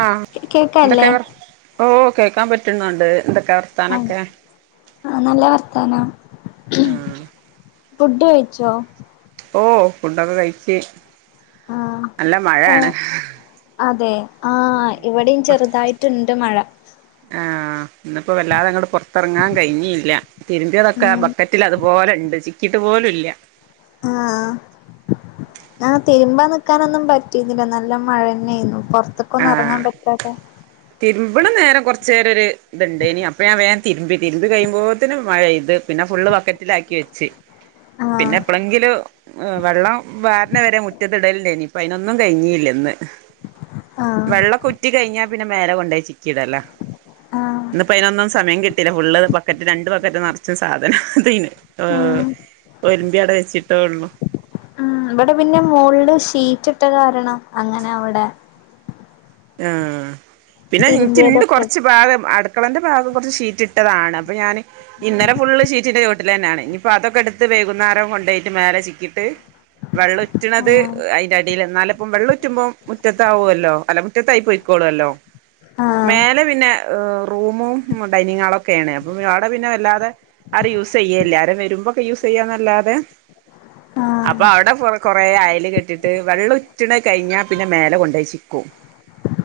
ആ എന്തൊക്കെ കേക്കല്ലേ വർ ഓ കേക്കാൻ പറ്റുന്നുണ്ട് എന്തൊക്കെ വർ ആഹ ആ നല്ല വർത്തനം ആഹ് ഫുഡ് ഓ ഫുഡൊക്കെ കഴച്ച് ആഹ് നല്ല മഴയാണ് ആഹ് അതെ ആഹ ഇവിടെയും ചെറുതായിട്ടുണ്ട് മഴ ആഹ ഇിപ്പോ വല്ലാതെ അങ്ങട്ട് പുറത്തിറങ്ങാൻ കഴിഞ്ഞി ഇല്ല തിരുമ്പിയതൊക്കെ ഉം ബ റ്റില് അതുപോലെ ഉണ്ട് ചിക്കിയിട്ട് പോല ഇല്ല ആഹ ഞാ തിരുമ്പ നിക്കാനൊന്നും പറ്റിുന്നില്ല നല്ല മഴന്നെയിരുന്നു പുറത്തക്ക ഒന്നും ഇറങ്ങാൻ പറ്റാതെ രുമ്പടും നേരം കുറച്ചു നേര ഒരു ഇതുണ്ട് ഇനി അപ്പൊ ഞാ വേൻ തിരുമ്പി തിരു കഴിയുമ്പോ ത്തിന് മഴെയ്ത് പിന്നെ ഫുള്ള് ബക്കറ്റിലാക്കി വെച്ച് ആഹ് പിന്നെ എപ്പളങ്കിലും വെള്ളം വാരന വരെ മുറ്റത്തിടലണ്ടായിനി ഇപ്പ അതിനൊന്നും കഴിഞ്ഞിയില്ലന്ന് ആഹ് വെള്ള ഉറ്റി കഴിഞ്ഞാ പിന്നെ മേല കൊണ്ടോ ചിക്കീടല ആഹ് ഇന്നപ്പോ അതിനൊന്നും സമയം കിട്ടിയി ഫുള് ബക്കറ്റ് രണ്ട് ബക്കറ്റ് നിറച്ച സാധനം തീന് ആഹ് ഒരുമ്പി അടെ വെച്ചിട്ടേ ഒള്ളൂ ഉം ഇവിടെ പിന്നെ മുളിൽ ഷീറ്റ് ഇട്ട കാരണം അങ്ങനെ അവിടെ ആഹ പിന്നെ എനിക്കിണ്ട് തിരുമ്പിയതൊക്കെ കുറച്ച് ഭാഗം അടു കക്കളൻ്റൊഗ കുറച്ച് ീറ്റ് ഇട്ടതാണ് അപ്പോൾ ഞാന് ഇന്നല ഫള്ഷീറ്റിന്റെ തോട്ടിൽ തന്നെയാണ് ഇനിയിപ്പോ അതൊക്കെ എടുത്ത് വൈകുന്നേരം കൊണ്ട പോയിട്ട്േലെ ചിക്കിട്ട് വെള്ളം ഉറ്റണത് ആഹ് അടിയിൽ എന്നാല ഇപ്പം വെള്ളംുറ്റുമ്പോ മുറ്റത്താവുവല്ലോ അല്ല മുറ്റത്തായി പോയിക്കോളൂല്ലോ ആഹ് മേലെ പിന്നെ റൂമും ഡൈനിങ് ഹാള ഒക്കെയ ആാണ് അപ്പൊ അവിടെ പിന്നെ വല്ലാതെ അത് യൂസ് ചെയ്യേലാ എല്ലാരും വരുമ്പോക്കെ യൂസ് ചെയ്യാനല്ലാതെ ആഹ് അപ്പൊ അവിടെ കൊറെ അയല് കെട്ടി വെള്ളം ഉറ്റണ കഴിഞ്ഞാൽ പിന്നെ മേലെ കൊണ്ടെ ച്ചിക്കും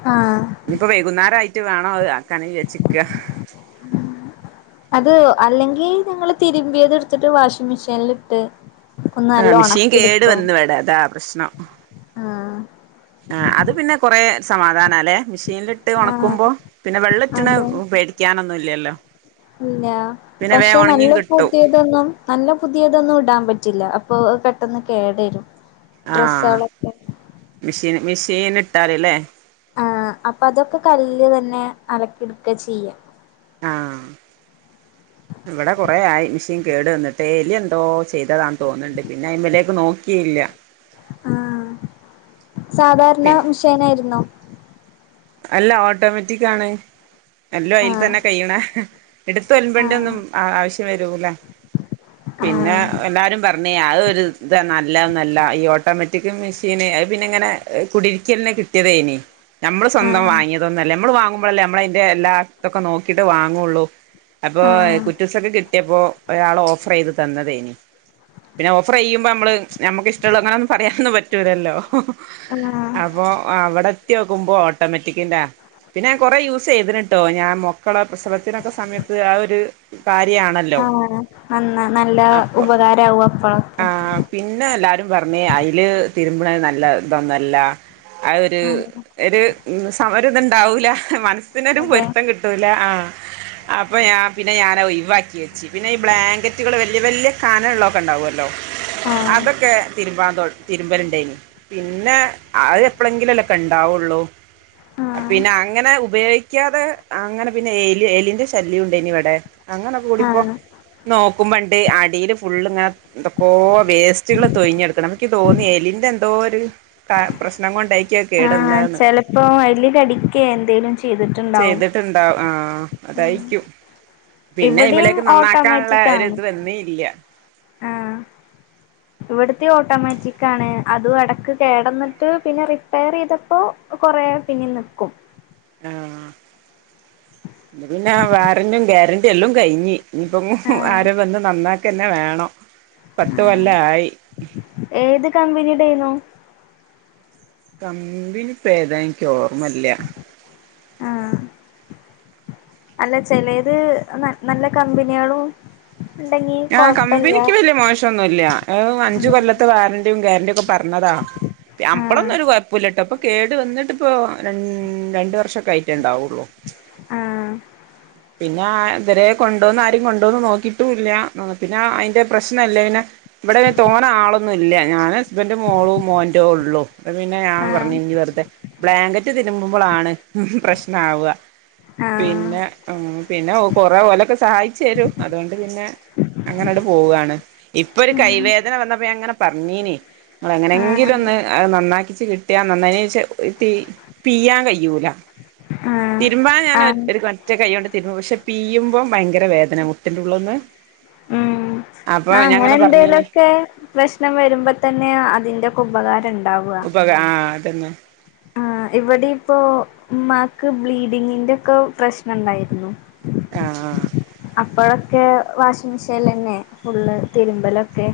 ആ ഇനിയിപ്പോ വൈകുന്നേരായിട്ട് വേണോ അത് ആക്കാനെക്ക് വെച്ചിക്കുക അത് അല്ലെങ്കി ഞങ്ങള് തിരുമ്പിയത് എടുത്തിട്ട് വാഷിംഗ് മെഷീനിൽ ഇട്ട് ഒന്ന് ആ നല്ല മിഷീൻ ഉണക്കി കേടു എടുക്കും വന്നുവടാ അതാ പ്രശ്നം ആഹ് ആ അത് പിന്നെ കൊറെ സമാധാനം അല്ലെ മെഷീനിൽ ഇട്ട് ആഹ് ഒണക്കുമ്പോ പിന്നെ വെള്ളിറ്റണ് അതെ പേടിക്കാനൊന്നും ഇല്ലല്ലോ ഇല്ലാ പിന്നെ വേം പക്ഷെ നല്ല ഒണങ്ങിയും കിട്ടും പുതിയതൊന്നും നല്ല പുതിയതൊന്നും ഇടാൻ പറ്റില്ലാ അപ്പൊ പെട്ടെന്ന് കേടരും ആ ഡ്രസ്സുകളൊക്കെ മെഷീന് മെഷീൻ ഇട്ടാലല്ലേ ആ അപ്പ അതൊക്കെ കല്ല് തന്നെ അലക്കിടുക്ക ചെയ്യാം ആ ഇവിടെ കുറെ ആ മെഷീൻ കേടു വന്നിട്ട് എലി എന്തോ ചെയ്തതാന്ന് തോന്നുന്നുണ്ട് പിന്നെ അയ്മലേക്ക് നോക്കിയില്ലാ ആ സാധാരണ പിന്നെ മിഷേനായിരുന്നോ അല്ല ഓട്ടോമാറ്റിക് ആണ് എല്ലോ അയിൽ ആഹ് തന്നെ കഴ്ണേ എടുത്ത ഒലമ്പണ്ട ആഹ് ഒന്നും ആവശ്യം വരൂല്ലാ പിന്നെ ആഹ് എല്ലാവരും പറഞ്ഞ് അതൊരു ഇതാ നല്ലൊന്നല്ലാ ഈ ഓട്ടോമാറ്റിക് മെഷീന് പിന്നെ ഇങ്ങനെ കുടിരിക്കലിന്നെ കിട്ടിയതേനി നമ്മള് സ്വന്തം ആഹ് വാങ്ങിയതൊന്നുല്ലേ നമ്മള് വാങ്ങുമ്പോ ല്ലേ നമ്മളതിന്റെ എല്ലാത്തൊക്കെ നോക്കീട്ട് വാങ്ങോള്ളു അപ്പൊ ആഹ് കുറ്റസൊക്കെ പ്പോ ഒരാള് ഓഫറ് യ്ത് തന്നതേനി പിന്നെ ഓഫറ് ചെയ്യുമ്പോ നമ്മള് നമ്മുക്ക് ഇഷ്ടോള്ളൂ അങ്ങനൊന്നും പറയാനൊന്നും പറ്റൂലല്ലോ ആഹ് അപ്പൊ ഇവിടെ എത്തി ക്കുമ്പോ ഓട്ടോമാറ്റിക്കിന്റെ പിന്നെ ഞാൻ കൊറെ യൂസ് ചെയ്തിട്ടോ ഞാൻ മക്കളെ പ്രസവത്തിനൊക്കെ സമയത്ത് ആ ഒരു കാര്യയാണല്ലോ ആഹ് നന്ന നല്ല ഉപകാരാവും അപ്പ ഒക്കെ ആ പിന്നെ എല്ലാരും പറഞ്ഞ് അയില് തിരുമ്പണ നല്ല ഇതൊന്നല്ലാ ആ ഒരു ഒരു സമരം ഇതുണ്ടാവൂലാ മനസ്സിനൊരു അതെ പൊരുത്തം കിട്ടും ട്ടൂലാ ആഹ് അപ്പോം ഞാൻ പിന്നെ ഞാൻ ഒഴിവാക്കി വെച്ചു പിന്നെ ഈ ബ്ലാങ്കറ്റുകള് വല്യ വല്യ കനള്ളൊക്കെ ണ്ടാവൊല്ലോ ആഹ് അതൊക്കെ തിരുമ്പാന്തോട് തിരുമ്പല്ണ്ടേയ്നി പിന്നെ അത് എപ്പളെങ്കിലൊലൊക്കെ ഇണ്ടാവുള്ളൂ ആഹ് പിന്നെ അങ്ങനെ ഉപയോഗിക്കാതെ അങ്ങനെ പിന്നെ എലി എലീന്റെ ശല്യയുണ്ടായിനി ഇവടെ അങ്ങനൊക്കെ കൂടി ഇപ്പോ ആഹ് നോക്കുമ്പണ്ട് അടിയില് ഫുള്ള് ഇങ്ങനെ എന്തൊക്കോ വേസ്റ്റുകള് തൊയിഞ്ഞടുക്കണ് അപ്പക്കി തോന്നി എലിൻ്റെ എന്തോ ഒര് പ്ര പ്രശ്നം കൊണ്ടായിക്കു അകേടുന്നെന്ന് പ്പൊ എല്ലിന്റെ അടിക്കെ എന്തേലും ചെയ്തിട്ടുണ്ടാവും ട്ട്ണ്ടാവ് ആഹ് അതായിരിക്കും പിന്നെ ഇവിടെയും അയ്മലേക്ക് നന്നാക്കാൻ ള്ളെ ഓട്ടോമാറ്റിക് ഒരു ആണ് ഇത് വന്നീ യില്ല്യ ഇവിട്ത്തെ ഓട്ടോമാറ്റിക് ആണ് അതും എടക്ക് കേടെന്നിട്ട് പിന്നെ റിപ്പയർ ചെയ്തപ്പോ പ്പൊ കൊറെ പിന്നെ നിക്കും ആഹ് ഇത്‌ പിന്നെ വാറൻ്റീം ഗ്യാരൻ്റീ എല്ലം കഴിഞ്ഞ് ഞ്ഞിപ്പം ആഹ് ആരേം വന്ന് നന്നാക്കെന്നെ വേണം പത്ത് ആഹ് കൊല്ലായി ഏത് കമ്പനിയുടേന്നു കമ്പിനിപ്പേതാ ഇനിക്ക് ഓർമ്മല്ല്യ ആഹ് അല്ല ചെലേത് ന്ന നല്ല കമ്പിനിയേളും ആഹ് കമ്പനിക്ക് വല്യ മോശൊന്നുല്ല്യ അഞ്ച് കൊല്ലത്തെ വാറണ്ടറിയും ഗ്യാരന്റിയും ഒക്കെ പറഞ്ഞതാ ആഹ് അപ്പളൊന്നും ഒരു കൊഴ്പ്പൂല്ലട്ടോ ഇപ്പൊ കേട് വന്നിട്ട് ഇപ്പൊ ര രണ്ട് വർഷൊക്കെ ആയിറ്റേ ഇണ്ടാവുള്ളൂ ആഹ് പിന്നെ ഇവരെ കൊണ്ടോന്ന് ആരും കൊണ്ടോന്ന് നോക്കീട്ടുല്ലാ ആഹ് പിന്നെ അയിന്റെ പ്രശ്നല്ലേയ്നെ ഇവടെങ്ങെ തോന ആളൊന്നുഇല്ല ഞാൻ ഹസ്ബൻഡ് മോളും മോന്റഉം ഒള്ളു അപ്പ പിന്നെ ഞാൻ പറഞ്ഞ് ആഹ് ഇഞ്ഞ് വെർതെ ബ്ലാങ്കറ്റ് തിരുമ്പുമ്പളാണ് പ്രശ്നാവ്അ ആഹ് പിന്നെ ഉം പിന്നെ ഒ കുറേ ഓലൊക്കെ സഹായിച്ചെരും അതോണ്ട് പിന്നെ അങ്ങനാണ്ട് പോവാണ് ഇപ്പൊ ഒരു ഉം കൈവേദന വന്നപ്പോ ഞാൻ ങ്ങനെ പർഞ്ഞീനി ങ്ങള് ആഹ് എങ്ങനെങ്കിലൊന്ന് അത് നന്നാക്കിച്ച് കിട്ടിയാ നന്നായിനിച്ച ഇ തീ പിയാൻ കയ്യുല ആഹ് തിരുമ്പാൻ ഞാൻ ആഹ് ഒരു ഒറ്റ കയ്യോണ്ട് തിരുമ്പും പക്ഷെ പീയുമ്പം ഭയങ്കര വേദന മുട്ടിന്റെ ഉള്ള്ന്ന് ഉം ആഹ് പറഞ്ഞീന് അങ്ങനെന്തേലൊക്കെ പ്രശ്നം വരുമ്പതന്നെ അതിന്റൊക്കെ ഉപകാരം ഇണ്ടാവ്അ [unintelligible] ആഹ് അതന്നെ ആഹ് ഇവിടിം ഇപ്പോ ഉമ്മാക്ക് ബ്ലീഡിങ്ങിന്റെ ഒക്കെ പ്രശ്നണ്ടായിരുന്നു ആഹ് അപ്പോഴൊക്കെ വാഷിംഗ് മെഷീൻലെന്നെ ഫുള്ള് തിരുമ്പലൊക്കെ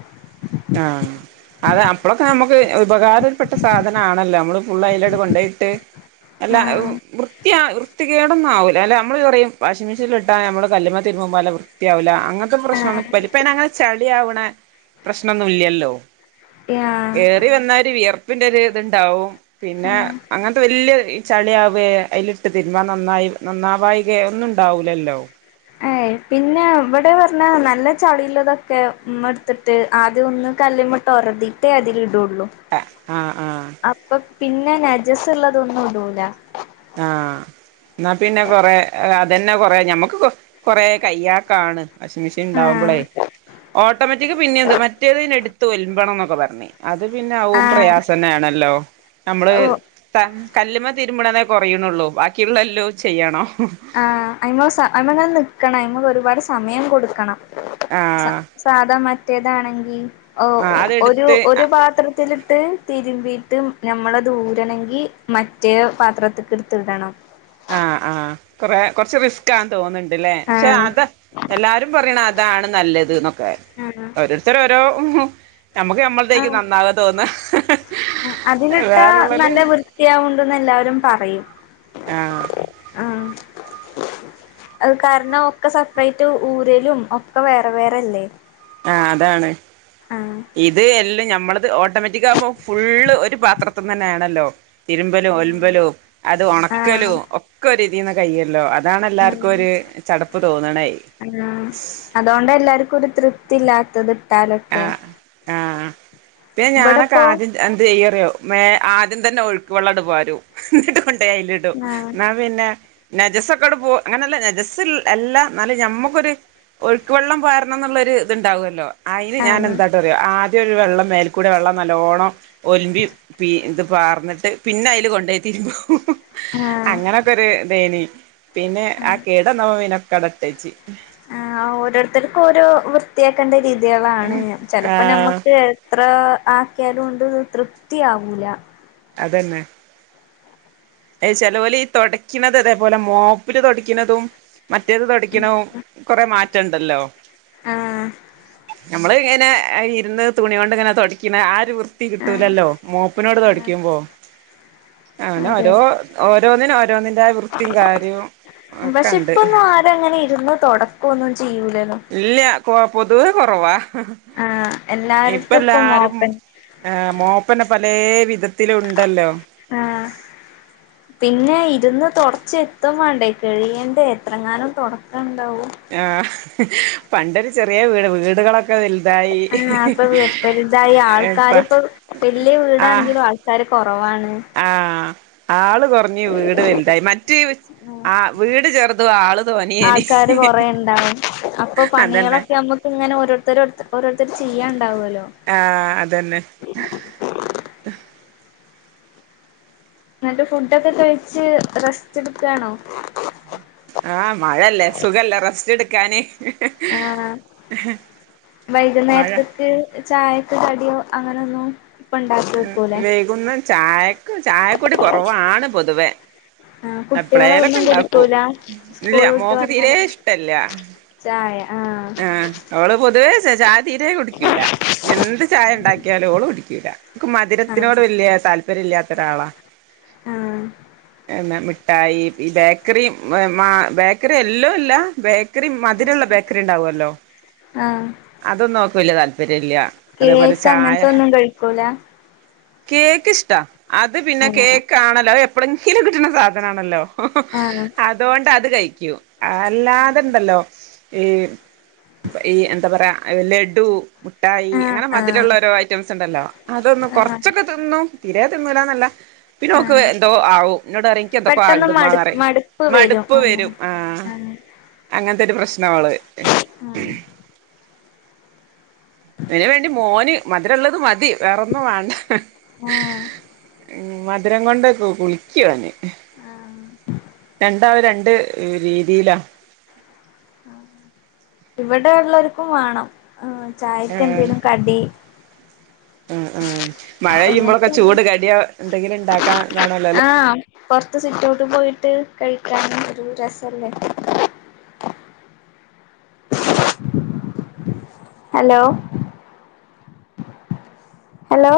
ആഹ് അതാ അപ്പളൊക്കെ നമ്മക്ക് ഉപകാരപ്പെട്ട സാധനാണല്ലോ നമ്മള് ഫുള്ള് അയ്ലാണ്ട് കൊണ്ടോയിട്ട് അല്ല ആഹ് വൃത്തിയാ വൃത്തികേടൊന്നും ആവൂല അല്ല അമ്മ്ള് പറയും വാഷിംഗ് മെഷീനൽ ഇട്ടാ നമ്മള് കല്ല്മ്മെ തിരുമുമ്പൊല്ല വൃത്തിയാവുല്ല അങ്ങനത്തെ പ്രശ്‌നൊന്നും ആഹ് ഇപ്പല്ല ഇപ്പയ്നങ്ങന ചെളിയാവണ പ്രശ്നൊന്നും ഇല്ലല്ലോ ഏറി വന്ന ഒരു വിയർപ്പിന്റെ ഒരു ഇത്ണ്ടാവും പിന്നെ ആഹ് അങ്ങനത്തെ വല്ല്യെ ചളിയാവേ അയ്ല് ഇട്ട് തിര്മ്പഅ നന്നായി നന്നാവായികേ ഒന്നും ണ്ടാവൂലല്ലോ ഏയ് പിന്നെ ഇവിടെ പറഞ്ഞാ നല്ല ചളി ഉള്ളതൊക്കെ ഇമ്മട് ത്തിട്ട് ആദ്യൊന്ന് കല്ല്മ്മെട്ട് ഒരതീട്ടേ അതിൽ ഇടുള്ളൂ ആഹ് ആഹ് അപ്പൊ പിന്നെ നജസ് ഉള്ളതൊന്നും ഇടൂല ആഹ് എന്നാ പിന്നെ കൊറേ അതന്നെ കൊറേ ഞമ്മക്ക് കൊറേ കയ്യാക്കാണ് വാഷിംഗ് മെഷീൻ ണ്ടാവുമ്പളേ ആഹ് ഓട്ടോമാറ്റിക്ക് പിന്നെ എന്ത് മറ്റേത് എടുത്ത് ഒൽമ്പണം എന്നൊക്കെ പറഞ്ഞഞ് അത് പിന്നെ ആവും പ്രയാസ ന്നെയ ആണല്ലോ നമ്മള് ഓ കല്ല്മ തിരുമ്മണേ കുറയുന്നുള്ളൂ ക്കിയുള്ളല്ലോ ചെയ്യണോ ആഹ് അയ്മ അമ്മ ഞാൻ നക്കണം അയ്മക്ക് ഒരുപാട് സമയം കൊടുക്കണം ആഹ് സാധ മറ്റേതാണെങ്കിൽ ആഹ് ഒരു അതെടുത്ത് ഒരു പാത്രത്തിലിട്ട് തിരുമ്പീയിട്ട് നമ്മളത് ഊരണമെങ്കി മറ്റേ പാത്രത്തക്ക എടുത്ത് ഇടണം ആഹ് ആഹ് കൊറ കുറച്ച് റിസ്ക്ക് തോന്നുന്നുണ്ട്ല്ലേ പക്ഷെ ആഹ് അത് എല്ലാരും പറിണ അതാണ് നല്ലത് എന്നൊക്കെ ആഹ് ഓരോരുത്തരോഓരോ നമ്മക്ക് നമ്മളത്തേക്ക് ആഹ് നന്നാവാ തോന്നുന്നു അതിലിട്ടാ വേറെള്ളല് നല്ല വൃത്തിയാവുണ്ടെന്ന് എല്ലാവരും പറയും ആഹ് ആഹ് അത് കാരണം ഒക്കെ സെപ്പറേറ്റ് ഊരലും ഒക്കെ വേറെ വേറെല്ലേ ആ അതാണ് ആഹ് ഇത് എല്ലാം നഞമ്മളത് ഓട്ടോമാറ്റിക് അമ്പോ ഫുള്ള് ഒരു പാത്രത്തി തന്നെയ ആണല്ലോ തിരുമ്പലും ഒലമ്പലും അത് ഉണക്കലും ആഹ് ഒക്കെ രീതിന്ന് കൈല്ലോ അതാണ് എല്ലാവർക്കും ഒരു ചടപ്പ് തോന്നണേ ആ അതുകൊണ്ട് എല്ലാർക്കും ഒരു തൃപ്തി ഇല്ലാത്തത് ഇട്ടാലൊക്കെ ആഹ് ആഹ് പിന്നെഞാനൊക്കെ ഇവിടെപ്പോ ആദ്യം എന്ത് ചെയ്യറിയോ മ ആദ്യം തന്നെ ഒഴുക്ക് വെള്ളംടു പരു എന്നിട്ട കൊണ്ടേ ഐലിഡും ആഹ് എന്നാ പിന്നെ നജസ ഒക്കെോട് പോ അങ്ങനെയല്ല നജസ് എല്ല എന്നാല മ്മക്കൊരു ഒഴുക്ക് വള്ളം പാരണംന്നുള്ളൊരു ത്ണ്ടാവല്ലോ അയിന് ഞാൻ ആഹ് എന്താട്ടറിയോ ആദ്യം ഒരു വെള്ളം മേൽക്കൂടെ വെള്ളം നല്ലോണം ഒൽമ്പി പീ ഇത് പാർന്നിട്ട് പിന്നെ അയില് കൊണ്ടേയിട്ട് ആഹ് തിര്മ്പുംഅങ്ങനെെ ക്കരു ഇതേനി പിന്നെ ആ കേടന്ന ഒക്കെഅടെ ഇട്ടേച്ച് ആ ഓരോരുത്തർക്കും ഓരോ വൃത്തിയാക്കേണ്ട രീതിയളാണ് ചെലപ്പോ ആഹ് നമ്മക്ക് ത്ര ആക്കിയാലുണ്ട് തൃപ്തിയാവൂല അതന്നെ എ ചെലോൽ ഇ തൊടക്ന്നത് ഇതേപോലെ മോപ്പില് തൊടക്കിണതും മറ്റേത് തൊടിക്കണോ ആഹ് കൊറേ മാറ്റംണ്ടല്ലോ ആഹ് നമ്മള് ഇങ്ങനെ ഐ ഇര്ന്ന് തുണിയോണ്ട് ങ്ങനെ തൊടിക്ണ ആ രു വൃത്തി കിട്ടൂലല്ലോ ആഹ് മോപ്പിനോട് തൊടിക്കുമ്പോ അങ്ങനെ അതെ ഓരോ ഓരോന്നിനും ഓരോന്നിന്റെ വൃത്തിം കാര്യവും ഒക്കെണ്ട് [unintelligible] ങ്ങനെ ഇരുന്നു തൊടക്കൊന്നും ചെയ്യൂലല്ലോ ഇല്ല കൊ പൊതുവേ കൊറവാ ആഹ് എല്ലാരത്തും പ്പൊ മോപ്പൻ ആഹ് മോപ്പന്നെ പലേ വിധത്തിലു ഉണ്ടല്ലോ ആഹ് പിന്നെ ഇരുന്ന് തൊടച്ച് എത്തും വാണ്ടേ കയ്യേണ്ടേ എത്രങ്ങാനും തൊടക്കാണ്ടാവും ആ പണ്ടൊരു ചെറിയ വീട് വീടുകളൊ ആ അപ്പൊ [unintelligible] ഇപ്പ ആൾക്കാര് ഇപ്പോ വല്യ വീടാണെങ്കിലും ആ ക്കാര് കൊറവാണ് ആ ആള് കുറഞ്ഞ് വീട് വൽതായി മറ്റ് [unintelligible] ആ വീട് ചെറുതു ആള് തോന്നിയേനി ആൾക്കാര് കൊറേ ഇണ്ടാവും അപ്പൊ അതന്നെ പണികളൊക്കെ നമ്മുക്ക് ഇങ്ങനെ ഓരോരുത്തരർത്തർ ഓരോരുത്തര് ചെയ്യാണ്ടാവോല്ലോ ആ അതന്നെ.. ഹ് ന്നട്ട് ഫുഡൊക്കെ കഴിച്ച് റെസ്റ്റ് ട്ക്കാണോ ആ മഴല്ലേ സുഖല്ലേ റസ്‌റ്റ്ട്ക്കാന് മഴ ആവൈകുന്നേര്ത്ത്ക്ക് ചായക്ക് കടിയോ അങ്ങനൊന്നും ഇപ്പ ഉണ്ടാക്കി ഉം വെക്കൂലേ വൈകുന്ന ചായക്ക് ചായകുടി കൊറവാണ് പൊതുവെ ആ എപ്പളേലൊക്കെ കുട്ട്യാളൊന്നും ഉണ്ടാക്കും കുടിക്കൂല സ്കൂള് ഇല്ല വിട്ട് മോക്ക് തീരെ വന്നാലൊക്കെ ഇഷ്ടല്ല ചായ ആഹ് അവള് പൊതുവേ ച ചായ തീരേ കുടിക്കൂല ഇനെന്ത് ചായ ണ്ടാക്കിയാലു ഓള് കുടിക്കൂല മതിരത്തിനോട് ആഹ് വല്യ താല്പര്യം ഇല്ലാത്ത ഒരാളാ ആഹ് [unintelligible] മിഠായി ഈ ബേക്കറി മെ മാ ബേക്കറി എല്ലോ ല്ല ബേ ക്കറി മതിരുള്ള ബേക്കറി ണ്ടാവോല്ലോ ആഹ് അതൊന്നും ഓക് വല്യ താല്പര്യല്ല അതേപോലെ കേക്ക് അങ്ങൻത്തൊന്നും കഴിക്കൂല കേക്കിഷ്ടാ അത് പിന്നെ ആഹ് കേക്കാണല്ലൊ. അത് എപ്പളെങ്കിലും കിട്ട്ണ സാധനാണല്ലോ. ഹ് ഹും ആഹ് ആഹ് അതോണ്ട് അത് കഴിക്കും അല്ലാതണ്ടല്ലോ ഈ ഈ എന്താ പറയാ ലഡ്ഡു മുട്ടായി അങ്ങനെ ആഹ് മതിരള്ളൊരു ഐറ്റംസ് ണ്ടല്ലോ അതൊന്നും ആഹ് കൊറച്ചൊക്കെ തിന്നും തീരെ തിന്നൂലാന്നല്ല പിന്നെ ഓക്ക് ആഹ് എന്തോ ആവും ന്നോടറിം ക് എന്തൊക്കോ പെട്ടെന്ന് ആവ്ണ് മടു മ്മാന്നറീം മടുപ്പ് വരുംഅങ്ങനെ ആഹ അങ്ങൻത്തൊരു പ്രശ്നവള് ആഹ് അതിന് വേണ്ടി മോന് മധുരള്ളത് മതി വേറൊന്നും വാണ്ട ഹ് ആഹ് ഹ് ഉം മധുരം കൊണ്ട് കു കുളിക്ക്യുവന് ആഹ് രണ്ടാള് രണ്ട് [unintelligible] രീതിയിലാണ് ആ ഇവിടെ ള്ളോര്ക്കും വാണം ആ ചായക്കന്തേലും കടി ആ ആഹ് മഴയ്യുമ്പോഴൊക്കെ എങ്ങനത്തെല്ല ചൂട് കട്യോന്തെങ്കിലും ഇ ണ്ടാക്കാന്നാ ണല്ലോല്ലേ. ആഹ് പൊറത്ത് സിറ്റൗട്ട്പോയിട്ട്, കഴിക്കാനും ഒരു രസല്ലേ. Hello... hello.